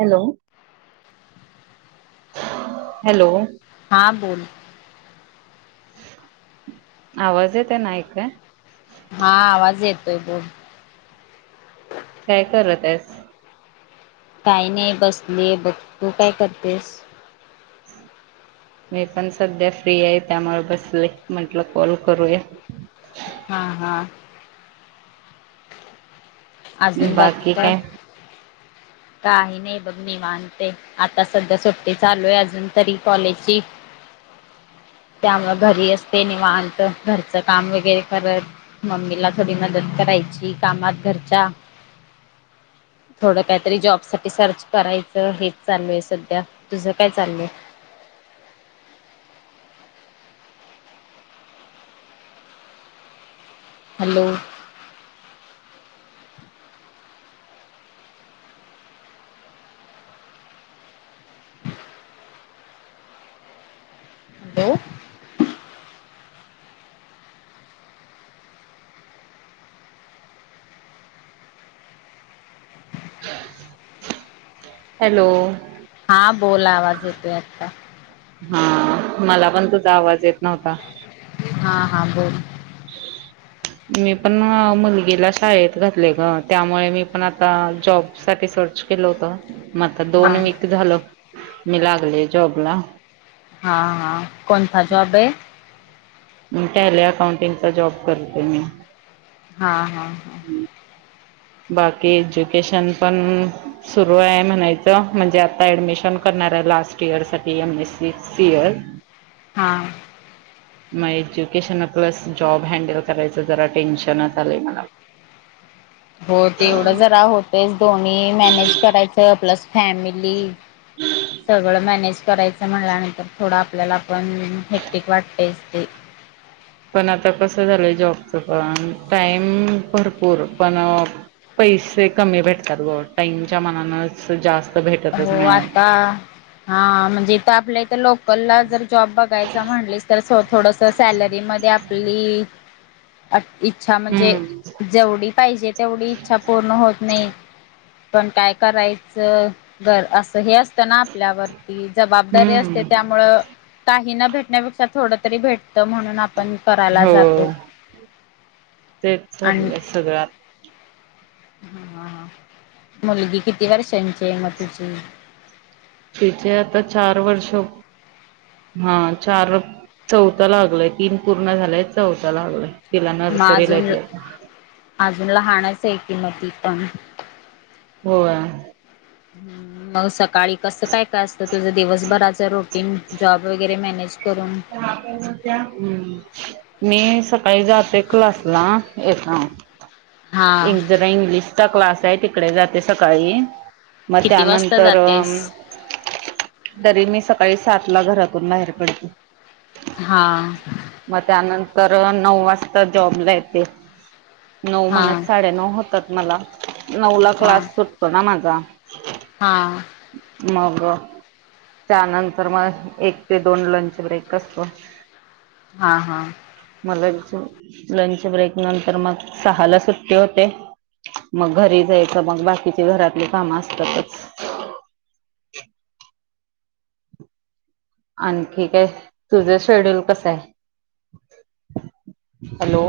Hello! Hello! हां बोल. ! आवाज येत नाही काय? हा आवाज येतोय बोल. काय करत आहेस? काही नाही बसले बघ तू काय करतेस? मी पण सध्या फ्री आहे त्यामुळं बसले म्हटलं कॉल करूया. हा हा! अजून बाकी काय? [inaudible] काही नाही बघ निवांत हे आता सध्या सुट्टी चालू आहे अजून तरी कॉलेजची त्यामुळं घरी असते निवांत घरचं काम वगैरे करत. मम्मीला थोडी मदत करायची कामात घरच्या. [inaudible] थोडं काय तरी जॉब साठी सर्च करायचं हेच चालू आहे सध्या तुझं काय चालू आहे. हॅलो! हॅलो! हॅलो! हा बोल आवाज येतोय आता. हा मला पण तुझा आवाज येत नव्हता. हा हा बोल! [unintelligible] मी पण मुलगीला शाळेत घातलय ग त्यामुळे मी पण आता जॉब साठी सर्च केल होत मग आता दोन हा वीक झालं मी लागले जॉब ला हा हा कोणता जॉब ये टॅली अकाउंटिंगचा जॉब करते मी हा हा हा बाकी एज्युकेशन पण सुरू आहे म्हणायचं म्हणजे आता ऍडमिशन करणार आहे लास्ट इयर साठी एम एस सी एल हा मग एज्युकेशन प्लस जॉब हँडल करायचं जरा टेन्शनच आलय मला हो तेवढं जरा होतयच दोन्ही मॅनेज करायचं प्लस फॅमिली सगळं मॅनेज करायचं म्हणल्यानंतर थोडं आपल्याला पण हेकटिक वाटतयच ते पण आता कसं झालंय जॉबचं पण टाईम भरपूर पण अ पैसे कमी भेटतात ग टाईमच्या मानानच जास्त भेटत हो आता हा म्हणजे इथ आपल्या इथ लोकलला जर जॉब बघायचा म्हणलीस तर थोडस सॅलरीमध्ये आपली इच्छा म्हणजे हम्म जेवढी पाहिजे तेवढी इच्छा पूर्ण होत नाही पण काय करायचं तर असं हे असत ना आपल्यावरती जबाबदारी असते त्या हम्म मुळ काही न भेटण्यापेक्षा थोड तरी भेटत, म्हणून आपण कराला हो जातोय तेच आणि चाललंय सगळं हा हा मुलगी किती वर्षांची आहे, मग तुची तिचे आता चार वर्ष हा चार चौथ लागलय तीन पूर्ण झालेय चौथ लागलाय तिला मग नर्सरीला अजून येते आता अजून लहाणाचं आहे, की म ती पण होय हम् मग सकाळी कसं काय काय असतं, तुझं दिवसभराच रुटिन जॉब वगैरे मॅनेज करून [inaudible] हम मी सकाळी जाते क्लासला एक हा एक जरा इंग्लिशचा क्लास आहे, तिकडे जाते सकाळी मग किती वाजता त्यानंतर अ जातेस तरी मी सकाळी सातला घरातून बाहेर पडते हा मग त्यानंतर नऊ वाजता जॉबला येते नऊ हा म्हणत साडेनऊ होतात, मला नऊला हा क्लास सुटतो ना माझा हा मग त्यानंतर मग एक ते दोन लंच ब्रेक असतो हा हा मग लंच लंच ब्रेक नंतर मग सहाला सुट्टी होते मग घरी जायचं मग बाकीचे घरातले काम असतातच आणखी काय तुझं शेड्यूल कसय hello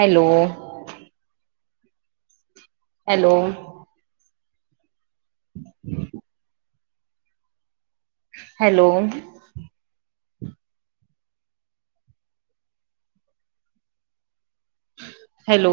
hello hello. Hello. Hello.